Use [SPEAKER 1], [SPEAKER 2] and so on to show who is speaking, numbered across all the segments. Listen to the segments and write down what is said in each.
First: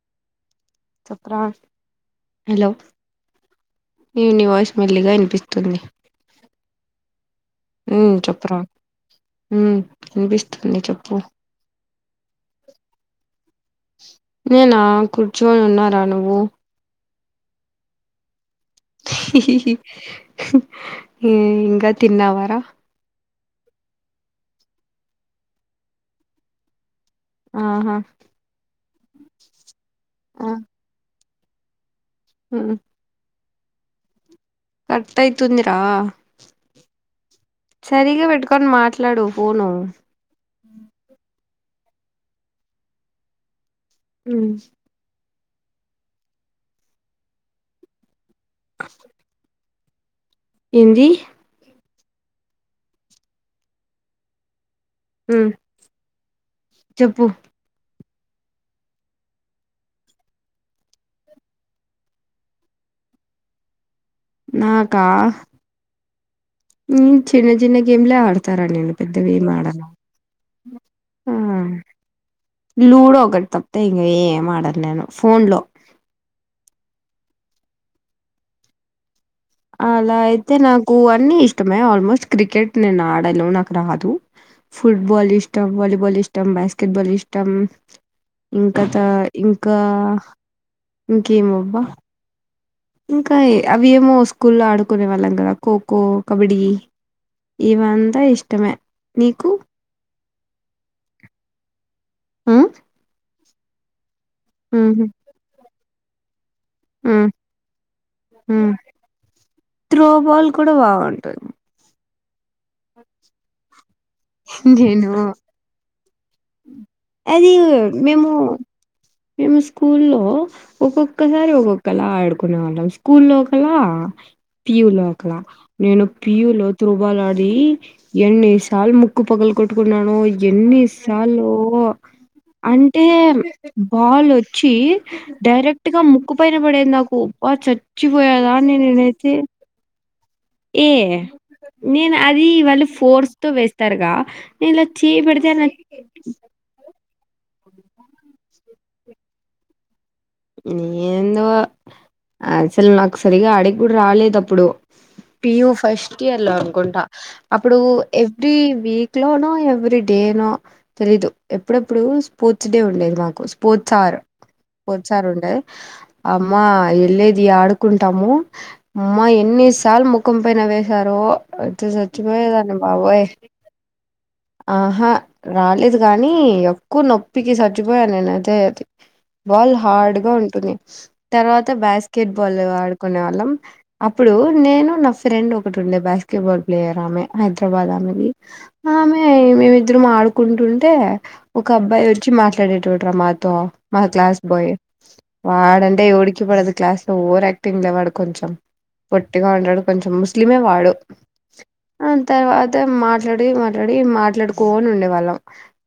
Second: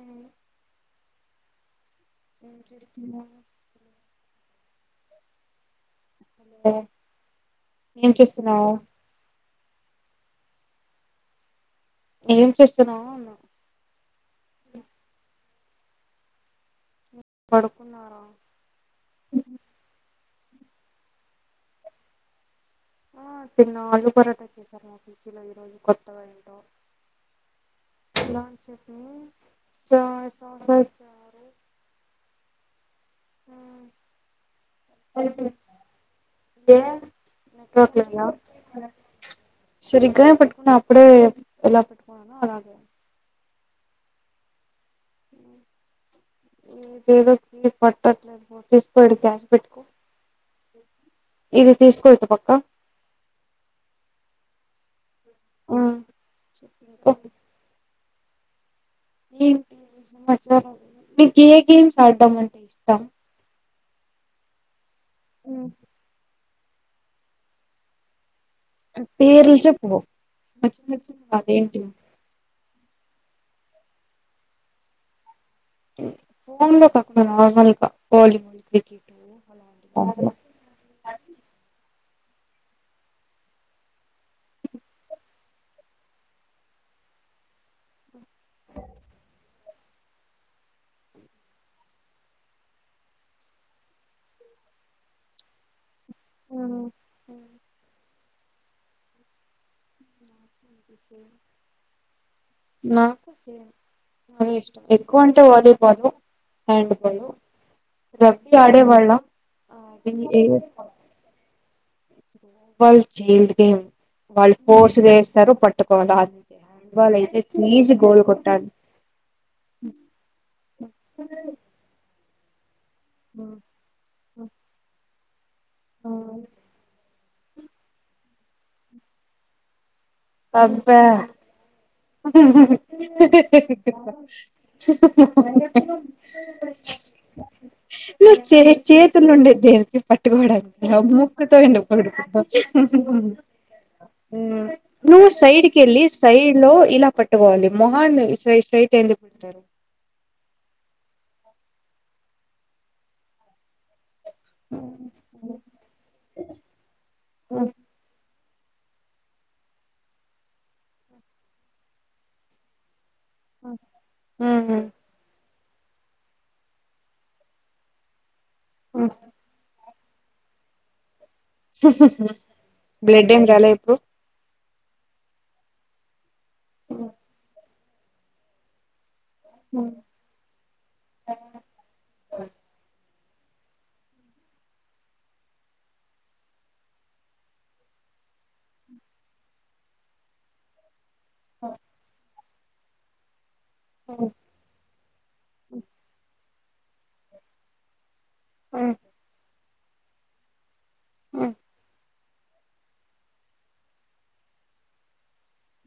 [SPEAKER 1] ఉ
[SPEAKER 2] చప్రా హలో
[SPEAKER 1] చేస్తున్నావు?
[SPEAKER 2] ఏయ్ నీ వాయిస్ మెల్లిగా ఇనిపిస్తుంది,
[SPEAKER 1] [unintelligible]
[SPEAKER 2] ఉ చెప్పరా
[SPEAKER 1] చేస్తున్నావు
[SPEAKER 2] ఉ వినిపిస్తుంది చెప్పు
[SPEAKER 1] ఏం చేస్తున్నావు అన్నా
[SPEAKER 2] నేనా కూర్చొని ఉన్నారా నువ్వు
[SPEAKER 1] పడుకున్నార
[SPEAKER 2] ఇంకా తిన్నవరా
[SPEAKER 1] ఆ తిన్న ఆల్లు పరాట చేసారు మా పీజిలో ఈ రోజు కొత్తగా ఏంటో
[SPEAKER 2] ఆహా
[SPEAKER 1] ఇలా చెప్పి చ స సో
[SPEAKER 2] ఉ
[SPEAKER 1] ఉ
[SPEAKER 2] కటైతుందిరా
[SPEAKER 1] ఏ రాట్లేదా
[SPEAKER 2] పెట్టుకొని మాట్లాడు ఫోను
[SPEAKER 1] సరిగానే పట్టుకున్నావా ఇప్పుడే ఎలా పెట్టుకో అలా అ
[SPEAKER 2] ఊ
[SPEAKER 1] ఏదేదో పట్టట్లేదు పో తీసు పెడితే పెట్టుకో
[SPEAKER 2] ఏంది
[SPEAKER 1] ఇది తీసుకో ఇటు పక్క
[SPEAKER 2] మ్మ్
[SPEAKER 1] ఆ చెప్పు ఇంకా ఏంటి ఈరోజు మీకు ఏ గేమ్స్ ఆడం అంటే ఇ ఇష్టం
[SPEAKER 2] నాకా హ్మ్ చిన్న చిన్న గేమ్లే ఆడుత తరండి నేను పెద్దవేవి
[SPEAKER 1] పేర్లు
[SPEAKER 2] వాడను
[SPEAKER 1] చెప్పు మ మ
[SPEAKER 2] ఆ హా
[SPEAKER 1] అదేంటి
[SPEAKER 2] లూడో ఒకటి తప్పతే ఇంక ఏం ఆడాలి నేను ఫోన్ లో
[SPEAKER 1] ఫోన్లో కాకుండా నార్మల్గా వాలీబాల్ క్రికెట్
[SPEAKER 2] అలా
[SPEAKER 1] అలాంటివి
[SPEAKER 2] అయితే నాకు అన్ని ఇష్టమే ఆల్మోస్ట్ క్రికెట్ నేను ఆడను నాకు రాదు ఫుట్బాల్ ఇష్టం వాలీబాల్ ఇష్టం బాస్కెట్బాల్ ఇష్టం ఇంకా త ఇంకా ఇంకేం అబ్బా ఇంకా అవి ఏమో స్కూల్లో ఆడుకునే వాళ్ళం కదా ఖోఖో కబడ్డి ఇవంతా ఇష్టమే నీకు ఆ!
[SPEAKER 1] నాకు సేవ ఇష్ట
[SPEAKER 2] హుహు.
[SPEAKER 1] ఎక్కువ వంటే వాలీబాల్ హ్యాండ్ బాల్
[SPEAKER 2] హ్మ్.
[SPEAKER 1] రబీ
[SPEAKER 2] హ్మ్.
[SPEAKER 1] ఆడేవాళ్ళం
[SPEAKER 2] టైం
[SPEAKER 1] వాళ్ళు చైల్డ్ గేమ్
[SPEAKER 2] నేను
[SPEAKER 1] ఫోర్సీగా ఎస్తారు పట్టుకోవాల హ్యాండ్ బాల్ అయితే
[SPEAKER 2] అది
[SPEAKER 1] త్లీజ్ గోల్
[SPEAKER 2] మేము
[SPEAKER 1] కొట్టిలి
[SPEAKER 2] మేము స్కూల్లో ఒక్కొక్కసారి ఒక్కొక్కలా ఆడుకునే వాళ్ళం కూల్ లో ఒకల పి యు లో ఒకల నేను పియు లో త్రోబాల్ ఆడి ఎన్ని సాలు ముక్కు పగలు కొట్టుకున్నానో ఎన్ని
[SPEAKER 1] అబ్బా
[SPEAKER 2] సాలో అంటే బాల్ వచ్చి డైరెక్ట్ గా ముక్కు పైన పడేది నాకు అబ్బా చ
[SPEAKER 1] నువ్వు చే
[SPEAKER 2] చ్చిపోయాదాన్నీ
[SPEAKER 1] చేతులు
[SPEAKER 2] నేనునైతే
[SPEAKER 1] ఉండేది దేనికి పట్టుకోవడానికి
[SPEAKER 2] ఏ
[SPEAKER 1] ముక్కుతో ఎందుకు
[SPEAKER 2] నేను అది వాళు
[SPEAKER 1] పట్టుకుంటావ్
[SPEAKER 2] ఫోర్స్ తు వేస్తారుగా నేను ఇలా చేయ
[SPEAKER 1] నువ్వు
[SPEAKER 2] పెడితే
[SPEAKER 1] సైడ్ కి వెళ్ళి సైడ్ లో ఇలా పట్టుకోవాలి మొహన్నీ సై శ్రైట్ ఎందుకుడతారు
[SPEAKER 2] ఏందో అసలు నాకు సరిగా అడికి కూడా రాలేదు దప్పుడు పియుూ ఫస్ట్ ఇయర్ లో అనుకుంటా అప్పుడు ఎ ఎవ్రీ వీక్ లోనో ఎవ్రీ డేనో తెలీదు ఎప్పుడెప్పుడు స్పోర్ట్స్ డే ఉండేది మాకు స్పోర్ట్ సార్
[SPEAKER 1] ఉహు
[SPEAKER 2] సరుండే అమ్మా వెళ్ళేది ఆడుకుంటాము అమ్మా ఎన్నిస్ చా ముఖం పోయినా వేసారో అ సచ్చపోయదా బాబోయ్
[SPEAKER 1] మల్ల ఎప్పుడూ
[SPEAKER 2] ఆహా రాలేదు గానీ ఎక్కువ నొప్పికి సచిపోయ నేను అయితే అది బాల్ హార్డ్ గా ఉంటుంది తర్వాత బాస్కెట్ బాల్ ఆడుకునే వాళ్ళం అప్పుడు నేను నా ఫ్రెండ్ ఒకటి ఉండే బాస్కెట్బాల్ ప్లేయర్ ఆమె హైదరాబాద్ ఆమెది ఆమె మేమిద్దరం ఆడుకుంటుంటే ఒక అబ్బాయి వచ్చి మాట్లాడేటోటరా మాతో మా క్లాస్ బోయ్ వాడంటే ఓడికిపడదు క్లాస్ లో ఓవర్ తింగలేవాడు కొంచెం పొట్టిగా ఉండు కొంచెం ముస్లిమే వాడు అ తర్వాత మాట్లాడి మ రెడీ మాట్లాడుకోని ఉండేవాళ్ళం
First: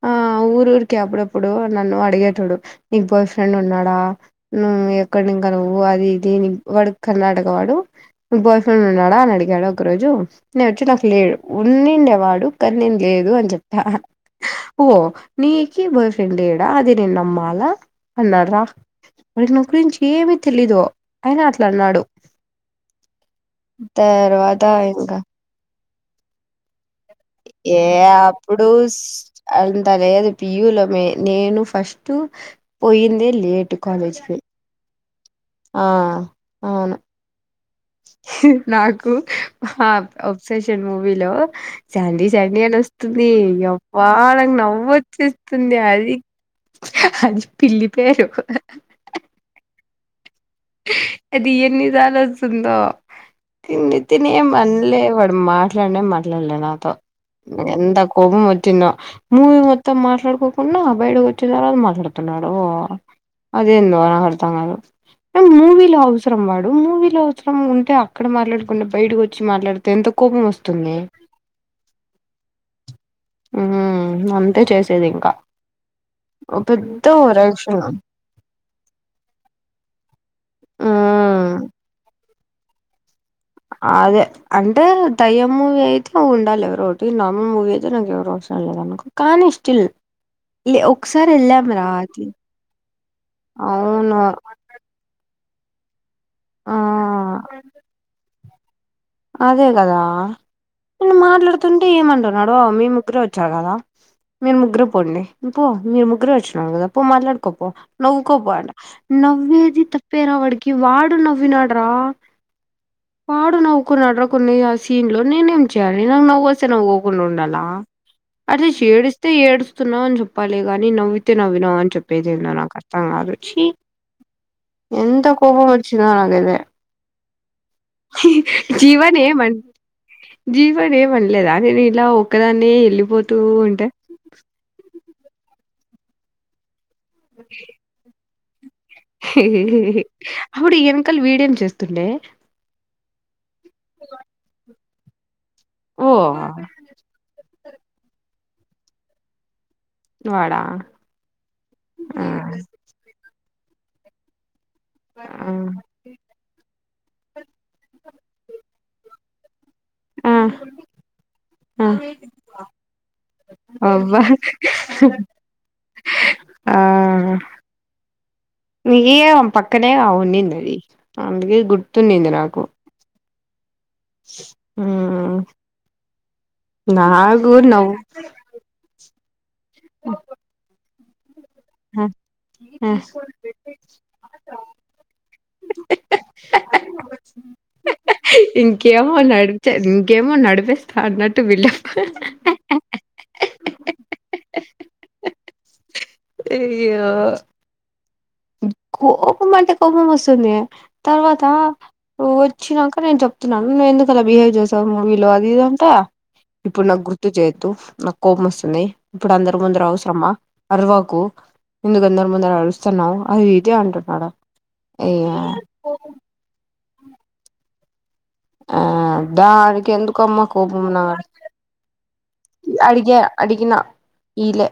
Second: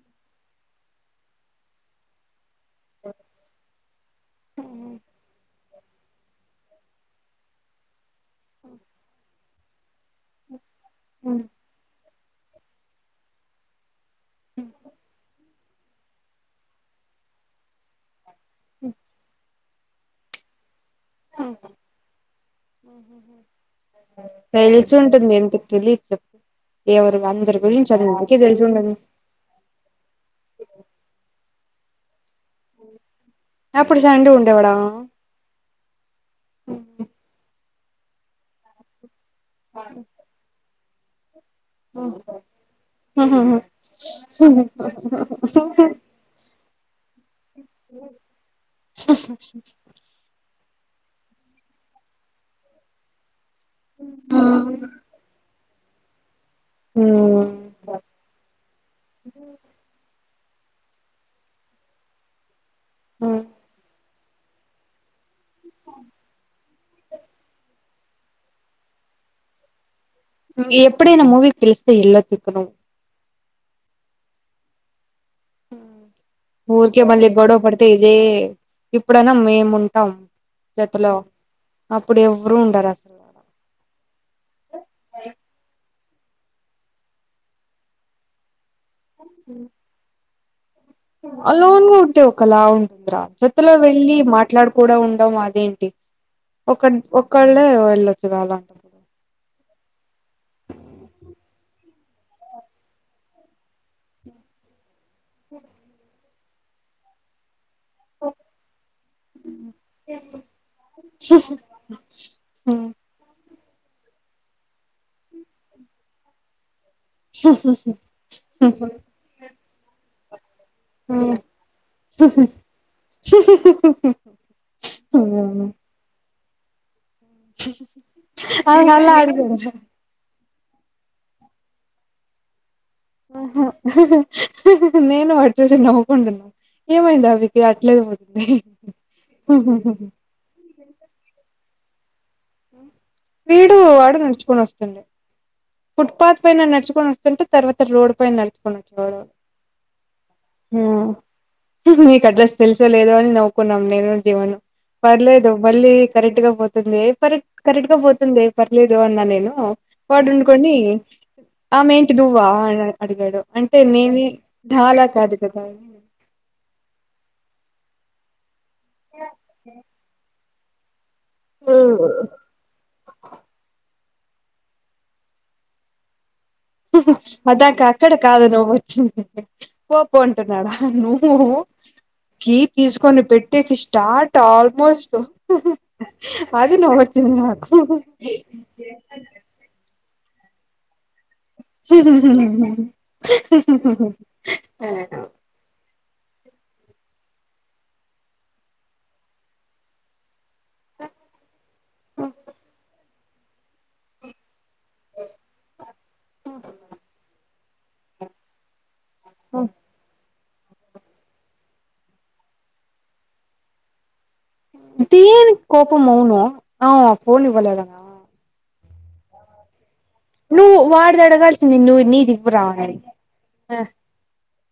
[SPEAKER 2] ఆ ఊరు ఊరికే అప్పుడప్పుడు నన్ను అడిగేటోడు నీ బాయ్ ఫ్రెండ్ ఉన్నాడా నువ్వు ఎక్కడ నుం నువ్వు అది ఇది నీ వాడు కర్ణాటక వాడు బాయ్ ఫ్రెండ్ ఉన్నాడా అని అడిగాడు ఒక రోజు నేను వచ్చి నాకు లేడు ఉన్నిండేవాడు కానీ నేను లేదు అని చెప్తా ఓ నీకి బాయ్ ఫ్రెండ్ ఏడా అది నేను నమ్మాలా అన్నాడ్రా వాడికి నా గురించి ఏమి తెలీదు అయిన అట్లాన్నాడు ఇంకా
[SPEAKER 1] తెలిసింటుంది ఎందుకు తెలీదుచెప్పు ఎవరు వళ
[SPEAKER 2] ఏ అపుడుస్ అంత లేదు పియులమే నేను ఫస్టు పోయిందే లేట్ కాలేజ్కీ
[SPEAKER 1] లేవాడ
[SPEAKER 2] ఆ అవును ఆ అబ్సెషన్ మూవీలో సాండి సాండి అని ఒస్తుంది, యవ్వ నాకూ నవ్వొచ్చేస్తుంది అది అది పిల్లి పేరు అది ఎన్నిసర్లొస్తుందో, తిండి తినేమనలే వాడు మాట్ మాట్లానే మాట్లాడలే నాతో, ఎంత కోపం వచ్చిందో మూవీ మొత్తం మాట్లాడుకో కున్న బయడకి ఒచ్చిన తర్వాత మాట్లాడుతున్నాడు, ఓ అదేందో నాక్ అర్థంకాదు మూవీలో అవసరం వాడు, మూవీలో అవసరం ఉంటే అక్కడ మాట్లాడుకుండా బయటకు ఒచ్చి మాట్లాడుత్ తేన్త్ కోపమో
[SPEAKER 1] ఉమ్ ఎప్పుడైనా మూవీకి పిలిస్తే ఎళ్లొద్దు ఇక నువ్వు
[SPEAKER 2] ఉమ్ అంతే చేసేది ఇంకా
[SPEAKER 1] ఊర్కే
[SPEAKER 2] పెద్ద
[SPEAKER 1] మళ్ళీ గొడవ
[SPEAKER 2] ఓవరాక్షన్
[SPEAKER 1] పడ్తే ఇదే ఇప్పుడన్న మేము ఉంటాం జతలో,
[SPEAKER 2] మ్మ్
[SPEAKER 1] అప్పుడు ఎవ్వరు ఉండరు అస
[SPEAKER 2] అదే అంటే దయ్యం మూవీ అయితే ఉండాలి ఎవరో ఒకటి, నార్మల్ మూవీ అయితే నాకు ఏవరు అవసరం లేదునుకో. కానీ స్టిల్ లే ఒక్
[SPEAKER 1] లోన్గా ఉంటే ఒకలా ఉంటద్రా జతలో వెళ్ళలి
[SPEAKER 2] అవును
[SPEAKER 1] మాట్లాడుక్ కూడా ఉండం అదేంటి,
[SPEAKER 2] ఆ
[SPEAKER 1] ఒకన్ ఒకళ్ళే వెళ్ళొచ్చు కదా
[SPEAKER 2] అదే గదా నేను మాట్లాడుతుంటే ఏమంటున్నాడు మీ ముగ్గురే ఒచ్చారు గదా, మీరు ముగ్గురే పోండి. పో మీర్ ముగ్గురే ఒచ్చిన్నార్ గదా, పో మాట్లాడుకోపో, నవ్వుకోపో అంట నవ్వేది తక్ పేరావాడికి వాడు నవ్వినాడ్రా, వాడు నవ్ కున్నాడ్రా కొన్ని ఆ సీన్ లో, నేనేం చేయాలి నాకు నవ్వోస్ తే నవ్వు ఉకున్ ఉండాల, అట్లా చేది ఏడిస్తే ఏడుస్ స్తున్నావు అని జెప్పాలి గాని, నవ్వితే నవ్వినావ్ అని చెప్పేది ఏందో నాకు అర్థం కాదు చీ
[SPEAKER 1] హుమ్
[SPEAKER 2] కోపం ఒచ్చినా అనేదే
[SPEAKER 1] ఆయన అలా
[SPEAKER 2] జీవన్ ఏమన్
[SPEAKER 1] అడిగాడు
[SPEAKER 2] జీవన్ ఏమనలేదానే నేన్ ఇలా ఒక్కదాన్నే ఎళ్ళిపోతూ ఉంటే
[SPEAKER 1] నేను వాడు చూసి నవ్వుకుంటున్నాం, ఏమైంది ఆవిడకి అట్లేళ్ళి పోతుంది.
[SPEAKER 2] అప్పుడు ఎనకల్ వీడేం చేస్తుండే
[SPEAKER 1] వీడు వాడు నడ్చుకొని వస్తుండే
[SPEAKER 2] ఓ
[SPEAKER 1] ఫుట్ పాత్ పైన నడ్చుకొని ఒస్తుంటే, తర్వాత రోడ్ పైన నడ్చుకొని ఒచ్చేవాడు
[SPEAKER 2] వాడా ఆహ్
[SPEAKER 1] అంత లేదు అని నవ్వుకున్నాం నేను, జీవను. పర్లేదు
[SPEAKER 2] ఆ
[SPEAKER 1] మళ్ళీ కరెక్ట్ గా పోతుందే, కరెక్ట్ కరెక్ట్గా పోతుందే పర్లేదు అన్నా నేను,
[SPEAKER 2] ఆ
[SPEAKER 1] వాడున్ కొని ఆమె ఏంటి నువ్వా అని అడ్ అడిగాడు, అంటే
[SPEAKER 2] అబ్బా
[SPEAKER 1] నేని ధాలా కాదు గదా.
[SPEAKER 2] ఆ నీ ఇయోమ్ పక్కనేగా ఉన్నింది అది, అందుకే గుర్తున్నింది నాకు. ఉ నాగు
[SPEAKER 1] అదాక
[SPEAKER 2] నవ్
[SPEAKER 1] అక్కడ కాదు నవ్వు వచ్చింది పో పో అంటున్నాడా నువ్వు కి తీసుకొని పెట్టేసి స్టార్ట్ ఆల్మోస్ట్ అది నవ్వు వచ్చింది నాకు
[SPEAKER 2] ఏమో నడిపే ఇంకేమో నడిపేస్తా అన్నట్టు బిల్డప్
[SPEAKER 1] హుహు హుహు
[SPEAKER 2] అయ్యో కోపం అంటే కోపం వస్తుంది మే తర్వాత వోచ్చినంక నేను చెప్తున్నాను నేను ఎందుకు అలా బిహేవ్ చేశావు మూవీలో అది ఇది అంట ఇప్పుడు నాకు గుర్తు చెయ్యొద్దు నాకు కోపం వస్తుంది ఇప్పుడు అందరు
[SPEAKER 1] ఆ
[SPEAKER 2] ముందర అవసరమా అర్ వాకు ఎందుకు అందరి ముందర అరుస్తున్నావు అది ఇది అంటున్నాడు అయ్య
[SPEAKER 1] దేనికి కోపం అవును అవ్ ఫోన్ ఇవ్వలేదా
[SPEAKER 2] ఆ దానికి ఎందుక్
[SPEAKER 1] నువ్వు వాడిది అడగల్సింది నువ్ నిది
[SPEAKER 2] అడిగా అడిగిన ఇలే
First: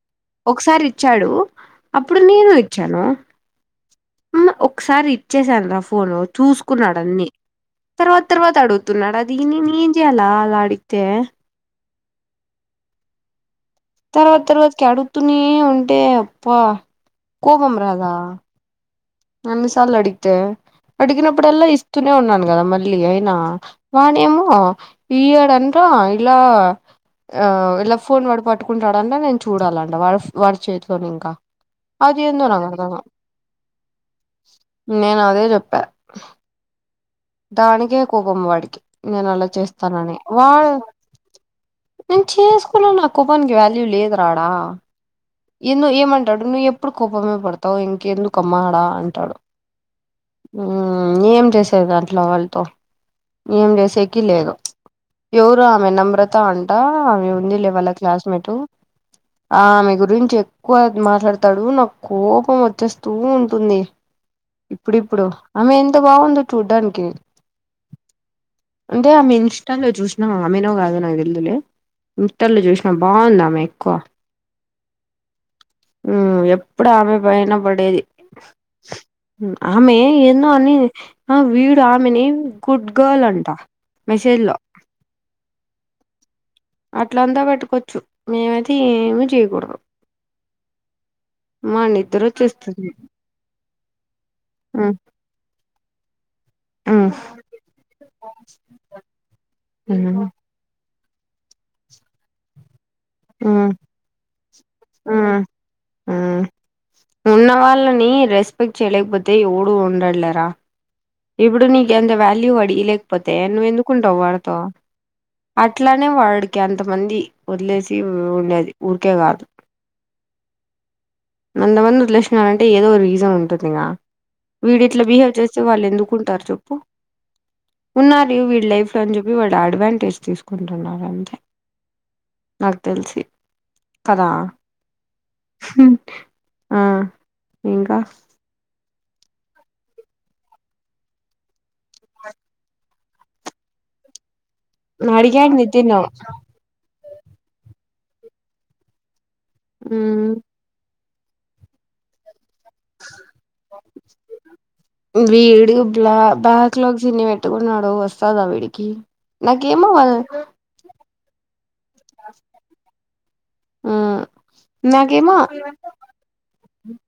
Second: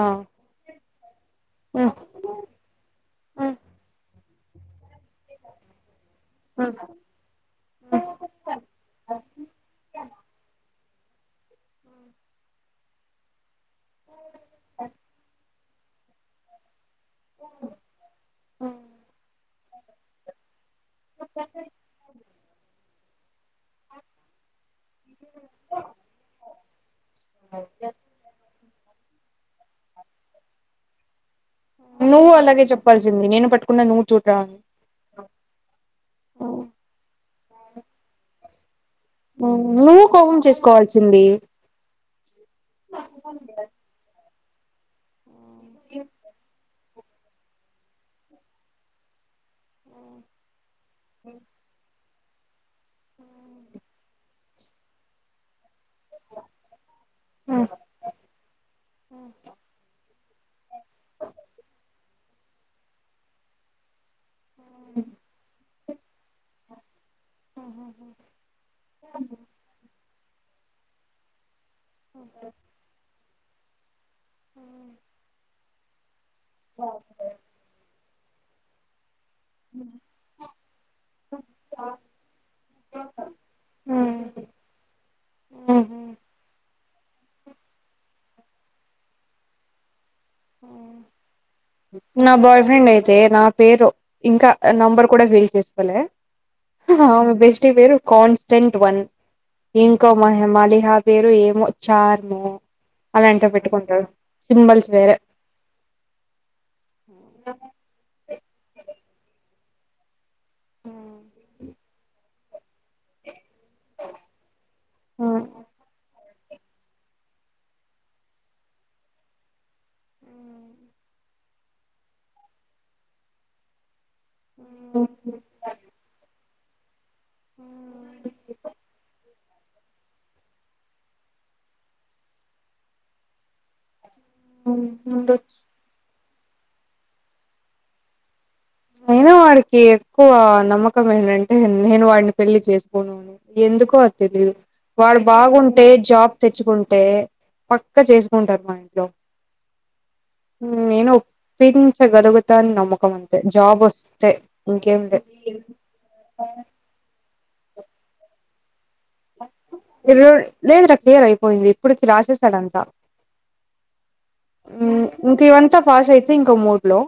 [SPEAKER 1] ఆ
[SPEAKER 2] ఒక్కసారి ఇచ్చాడు
[SPEAKER 1] ఆ
[SPEAKER 2] అప్పుడు నేను ఇచ్చాను
[SPEAKER 1] ఆ
[SPEAKER 2] ఉమ్మ్ ఒక్కసారి ఇచ్చేసాను నా ఫోన్ ను చూసుకున్నాడు అన్ని తర్వాత తర్వాత అడుగుతున్నాడు అది నేనేం చేయాలి అలా అడిగితే తర్వాత తర్వాత కి అడుగుతూనే ఉంటే అప్ప కోపం రాధ అన్నిసార్లు అడిగితే అడిగినప్పుడు అల్ల ఇస్తూనే ఉన్నాను కదా మళ్ళీ అయినా నాణేమో ఇయ్యాడు అంట ఇలా ఆ ఇలా ఫోన్ వాడు పట్టుకుంటాడు అంట నేను చూడాలంట వా వాడి చేతిలో నింకా
[SPEAKER 1] నువ్వు అలాగే చెప్పాల్సింది నేను పట్ కున్నా నువ్వు చూదా
[SPEAKER 2] నేను అదే తానికే కోపం వాడికి నేను అలా
[SPEAKER 1] నువ్వు
[SPEAKER 2] చేస్తానని
[SPEAKER 1] కోపం
[SPEAKER 2] వా
[SPEAKER 1] చేసుకోవాల్సింది
[SPEAKER 2] నేను చేసుకోనన్నా ఆ కోపానికి వాల్యూ లేదు రా ఆడ ఇన్ ఏమంటాడు ను ఇప్ ప్పుడు కోపమే పడతావు ఇంకా ఎందుకమ్మా ఆడ అంటాడు ఏం చేసే తే దాంట్లో వాళ్ళతో ఏం చేసేకి లేదు ఎవరో ఆమె నమ్రత అంటా ఆమె ఉంది లే వాళ్ళ క్లాస్మేట్ ఆమె గురించి ఎక్కువ మాట్లాడతాడు నాక్ కోపం వచ్చేస్తూ ఉంటుంది ఇప్పుడిప్పుడు ఆమె ఎంత బాగుందో చూడ్డానిక్ అంటే ఆమె ఇన్స్టాలో చూసినావ్ ఆమెనో కాదో నాకు తెల్దులే ఇన్ తర్లో చూసినా బాగుంది ఆమె ఎక్కువ
[SPEAKER 1] అ
[SPEAKER 2] ఉ ఎప్పుడు ఆమె పైన పడేది ఉ ఆమె ఏందో అని అ వీ యామిని గుడ్ గర్ల్ అంట మెసేజ్ లో
[SPEAKER 1] ఉహు
[SPEAKER 2] అట్లా అంతా పెట్టుకోవచ్చు మేమైతే ఏమి చెయ్యకూడదు
[SPEAKER 1] ఉ
[SPEAKER 2] నిద్ర
[SPEAKER 1] నా బాయ్
[SPEAKER 2] వచ్చేస్తుంది
[SPEAKER 1] ఫ్రెండ్ అయితే నా పేరు ఇంకా నంబర్ కూడా ఫీల్ చేసుకోలే హు ఆమే బెస్ట్ పేరు కాన్స్టంట్ వన్ ఇంకా మా హేమాలి హబ్ పేరు ఏమో చార్ ను అలాంట పెట్టుకుంటాడు సింబల్స్ వేరే
[SPEAKER 2] ఉన్న వాళ్ళని రెస్పెక్ట్ చేయలేకపోతే ఎవడు ఉండు లేరా ఇప్పుడు నీకు ఎంత [unintelligible] మళ్క వడిలేకపోతేా నువ్వు ఎందుకుంటావు్ వాడతో అట్లానే వాడు [unintelligible] క [unintelligible] ఎంత మంది వదిలేసి ఉండేది ఊరికే కాదు అంతా [unintelligible] మందిలేష్నంటే ఏదో రీజన్ ఉంటుందిగా వీడి ఇట్లా బిహేవ్ చేస్తే వాళ్ళు ఎందుకు [unintelligible] చెప్పు ఉన్నా జూపియాలి ఇలా అడ్వాంటేజ్ తీసుకుంటున్నారు అంటే నాకు తెలిసి కదా
[SPEAKER 1] ంట [unintelligible]
[SPEAKER 2] [unintelligible] ఆ ఇంకా
[SPEAKER 1] అయినా వాడికి ఎక్కువ నమ్మకం ఏంటంటే నేను వాడిని పెళ్లిచేసుకుని ఉ ఎందుకో తెలియదు వాడు
[SPEAKER 2] అడిగాడు
[SPEAKER 1] బాగుంటే
[SPEAKER 2] నితిన్
[SPEAKER 1] జాబ్ తెచ్చుకుంటే పక్క చేసుకుంటారు మా ఇంట్లో
[SPEAKER 2] ఆ [unintelligible]
[SPEAKER 1] నేను [unintelligible] ఒప్పించగలుగుతా అని నమ్మకం అను
[SPEAKER 2] వీడు [unintelligible] ఉబ్బలా బా అలోకి చిన్ని [unintelligible] పెట్టుకున్నాడు వస్తాదా వీడికి నాకేమో వాళ్
[SPEAKER 1] ఇర రోు [unintelligible] లేదు రా క్లియర్ అయిపోయింది ఇప్పుడుకి రాసేస్తాడంతా
[SPEAKER 2] మ్మ్
[SPEAKER 1] [unintelligible]
[SPEAKER 2] నాకేమో
[SPEAKER 1] ఇంక ఇవంతా పాస్ అయి ఇంకో మూడ్ లో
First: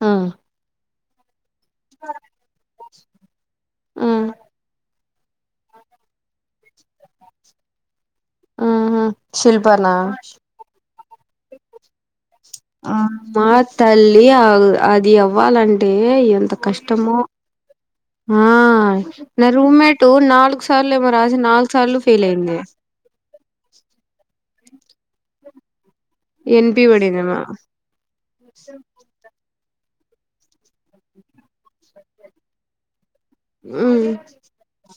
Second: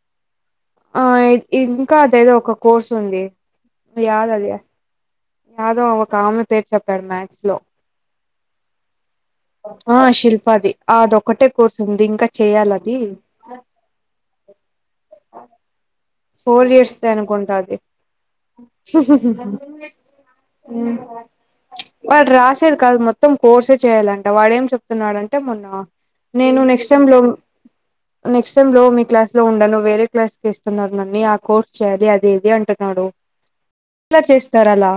[SPEAKER 2] ఉ [unintelligible]
[SPEAKER 1] ఆ ఇంకా అద ఏదో ఒక కోర్సు ఉంది
[SPEAKER 2] మ్మ్
[SPEAKER 1] యాద అది [unintelligible] మాధవ్ ఒక ఆమె పేరు చెప్పాడు మ్యాథ్స్ లో
[SPEAKER 2] ఉ [unintelligible]
[SPEAKER 1] ఆ శిల్పాది అదొక్కటే కోర్స్ ఉంది ఇంకా చెయాలి
[SPEAKER 2] ఆ
[SPEAKER 1] అది
[SPEAKER 2] మా తల్లి ఆ [unintelligible] అది అవ్వాలంటే అంటే ఎంత
[SPEAKER 1] ఫోర్ ఇయర్స్ ది
[SPEAKER 2] కష్టమో
[SPEAKER 1] అనుకుంటా అది
[SPEAKER 2] ఆ నా రూమ్మేట్ నాలుగు సార్లు ఏమో రాసి నాలుగు సార్లు ఫెయిల్
[SPEAKER 1] వాడు
[SPEAKER 2] అయింది
[SPEAKER 1] రాసేది కాదు మొత్తం కోర్స చేయాలంట వాడ ఏం చెప్తున్నాడంటే మొన్న నేను
[SPEAKER 2] ఎన్పి
[SPEAKER 1] నెక్స్ట్ సెమ్ లో
[SPEAKER 2] పడిందేమో
[SPEAKER 1] నెక్స్ట్ సెమ్ లో మీ క్లాస్ లో ఉంను వేరే క్లాస్కి [unintelligible] ఇస్తున్నారు నన్నీ ఆ కోర్స్ చేయాలి అది ఏది అంటున్నాడు
[SPEAKER 2] హ్మ్
[SPEAKER 1] అలా చేస్తారు అలా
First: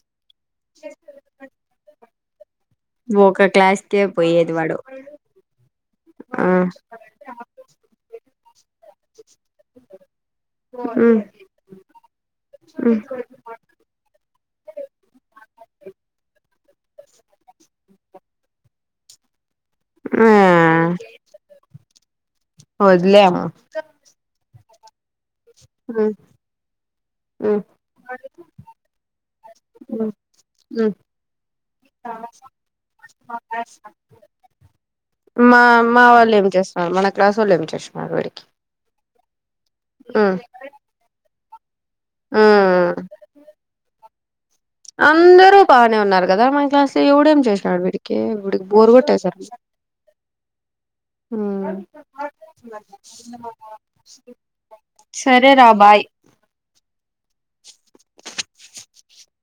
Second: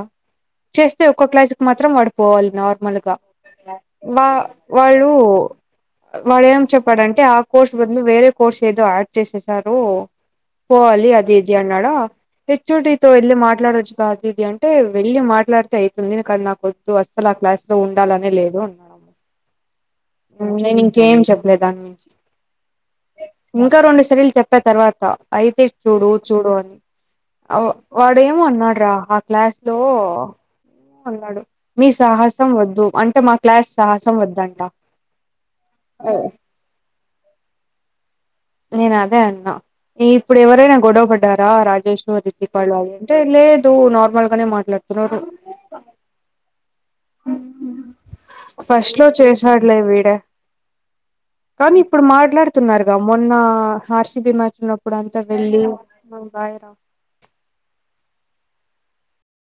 [SPEAKER 1] చేస్తే [unintelligible] ఒక్క క్లాస్కి మాత్రం వాడిపోవాలిని మలుగా
[SPEAKER 2] ఒక క్లాస్కే
[SPEAKER 1] వా
[SPEAKER 2] పోయేది వాడు
[SPEAKER 1] వాళ్ళ [unintelligible] వాళ్ళ
[SPEAKER 2] ఆ
[SPEAKER 1] ఏం చెప్పడంటే ఆ కోర్స్ బదులు వేరే కోర్స్ ఏదో యాడ్ చేససారు పోవాలి
[SPEAKER 2] మ్మ్
[SPEAKER 1] అదిదయ అన్నాడు హాయ హెచ్ ఓ ది తో
[SPEAKER 2] మ్మ్
[SPEAKER 1] మాట్లాడచ్చగా అది ఇదయంంట అంటే వెళ్ళి మాట్లాడితే అవుతుంది కాడ నాొద్దు అస్సలు ఆ క్లాస్ లో ఉండాలనే లేదు అన్నా
[SPEAKER 2] ఆ
[SPEAKER 1] [inaudible] నేను ఇంకేం చెప్పలే దానించి
[SPEAKER 2] వదిలేము
[SPEAKER 1] ఇంకా రెండు సర్లు చెప్ప [unintelligible] చెప్ప తర్వాత అయితే చూడు
[SPEAKER 2] మ్మ్
[SPEAKER 1] చూడు అని
[SPEAKER 2] మ్మ్
[SPEAKER 1] వాడు ఏమ ఉన్నాడు రా ఆ క్లాస్ లో
[SPEAKER 2] మ్మ్ మ్మ్
[SPEAKER 1] ఉన్నాడు మీ సాహసం వద్దు అంటే మా క్లాస్ సాహసం వద్దంట
[SPEAKER 2] మా మా వాళ్ళు ఏం చేస్తున్నారు మన క్లాస్ వాళ్ళు ఏం చేస్తున్నారు వీరికి
[SPEAKER 1] నేను అదే అన్నా ఇప్పుడు ఎవరైనా గొడవ పడ్డారా అని అది తిపళ
[SPEAKER 2] మ్మ్
[SPEAKER 1] అంటే [unintelligible] ఇ లేేదు నార్మల్గానే మాట్లాడు
[SPEAKER 2] అందరూ బాగానే ఉన్నారు కదా మన క్లాస్ లో ఎవడేం చేసినాడు వీడికి వీడికి బోరు కొట్టేసారు
[SPEAKER 1] వడ
[SPEAKER 2] మ్మ్
[SPEAKER 1] కానీ ఇప్పుడు మాట్లాడుతున్నారుగా మొన్న హార్సి బి మార్చినప్పుడు అంతా
[SPEAKER 2] సరే
[SPEAKER 1] వెళ్ళి
[SPEAKER 2] రా బాయ్
[SPEAKER 1] మ బయరాం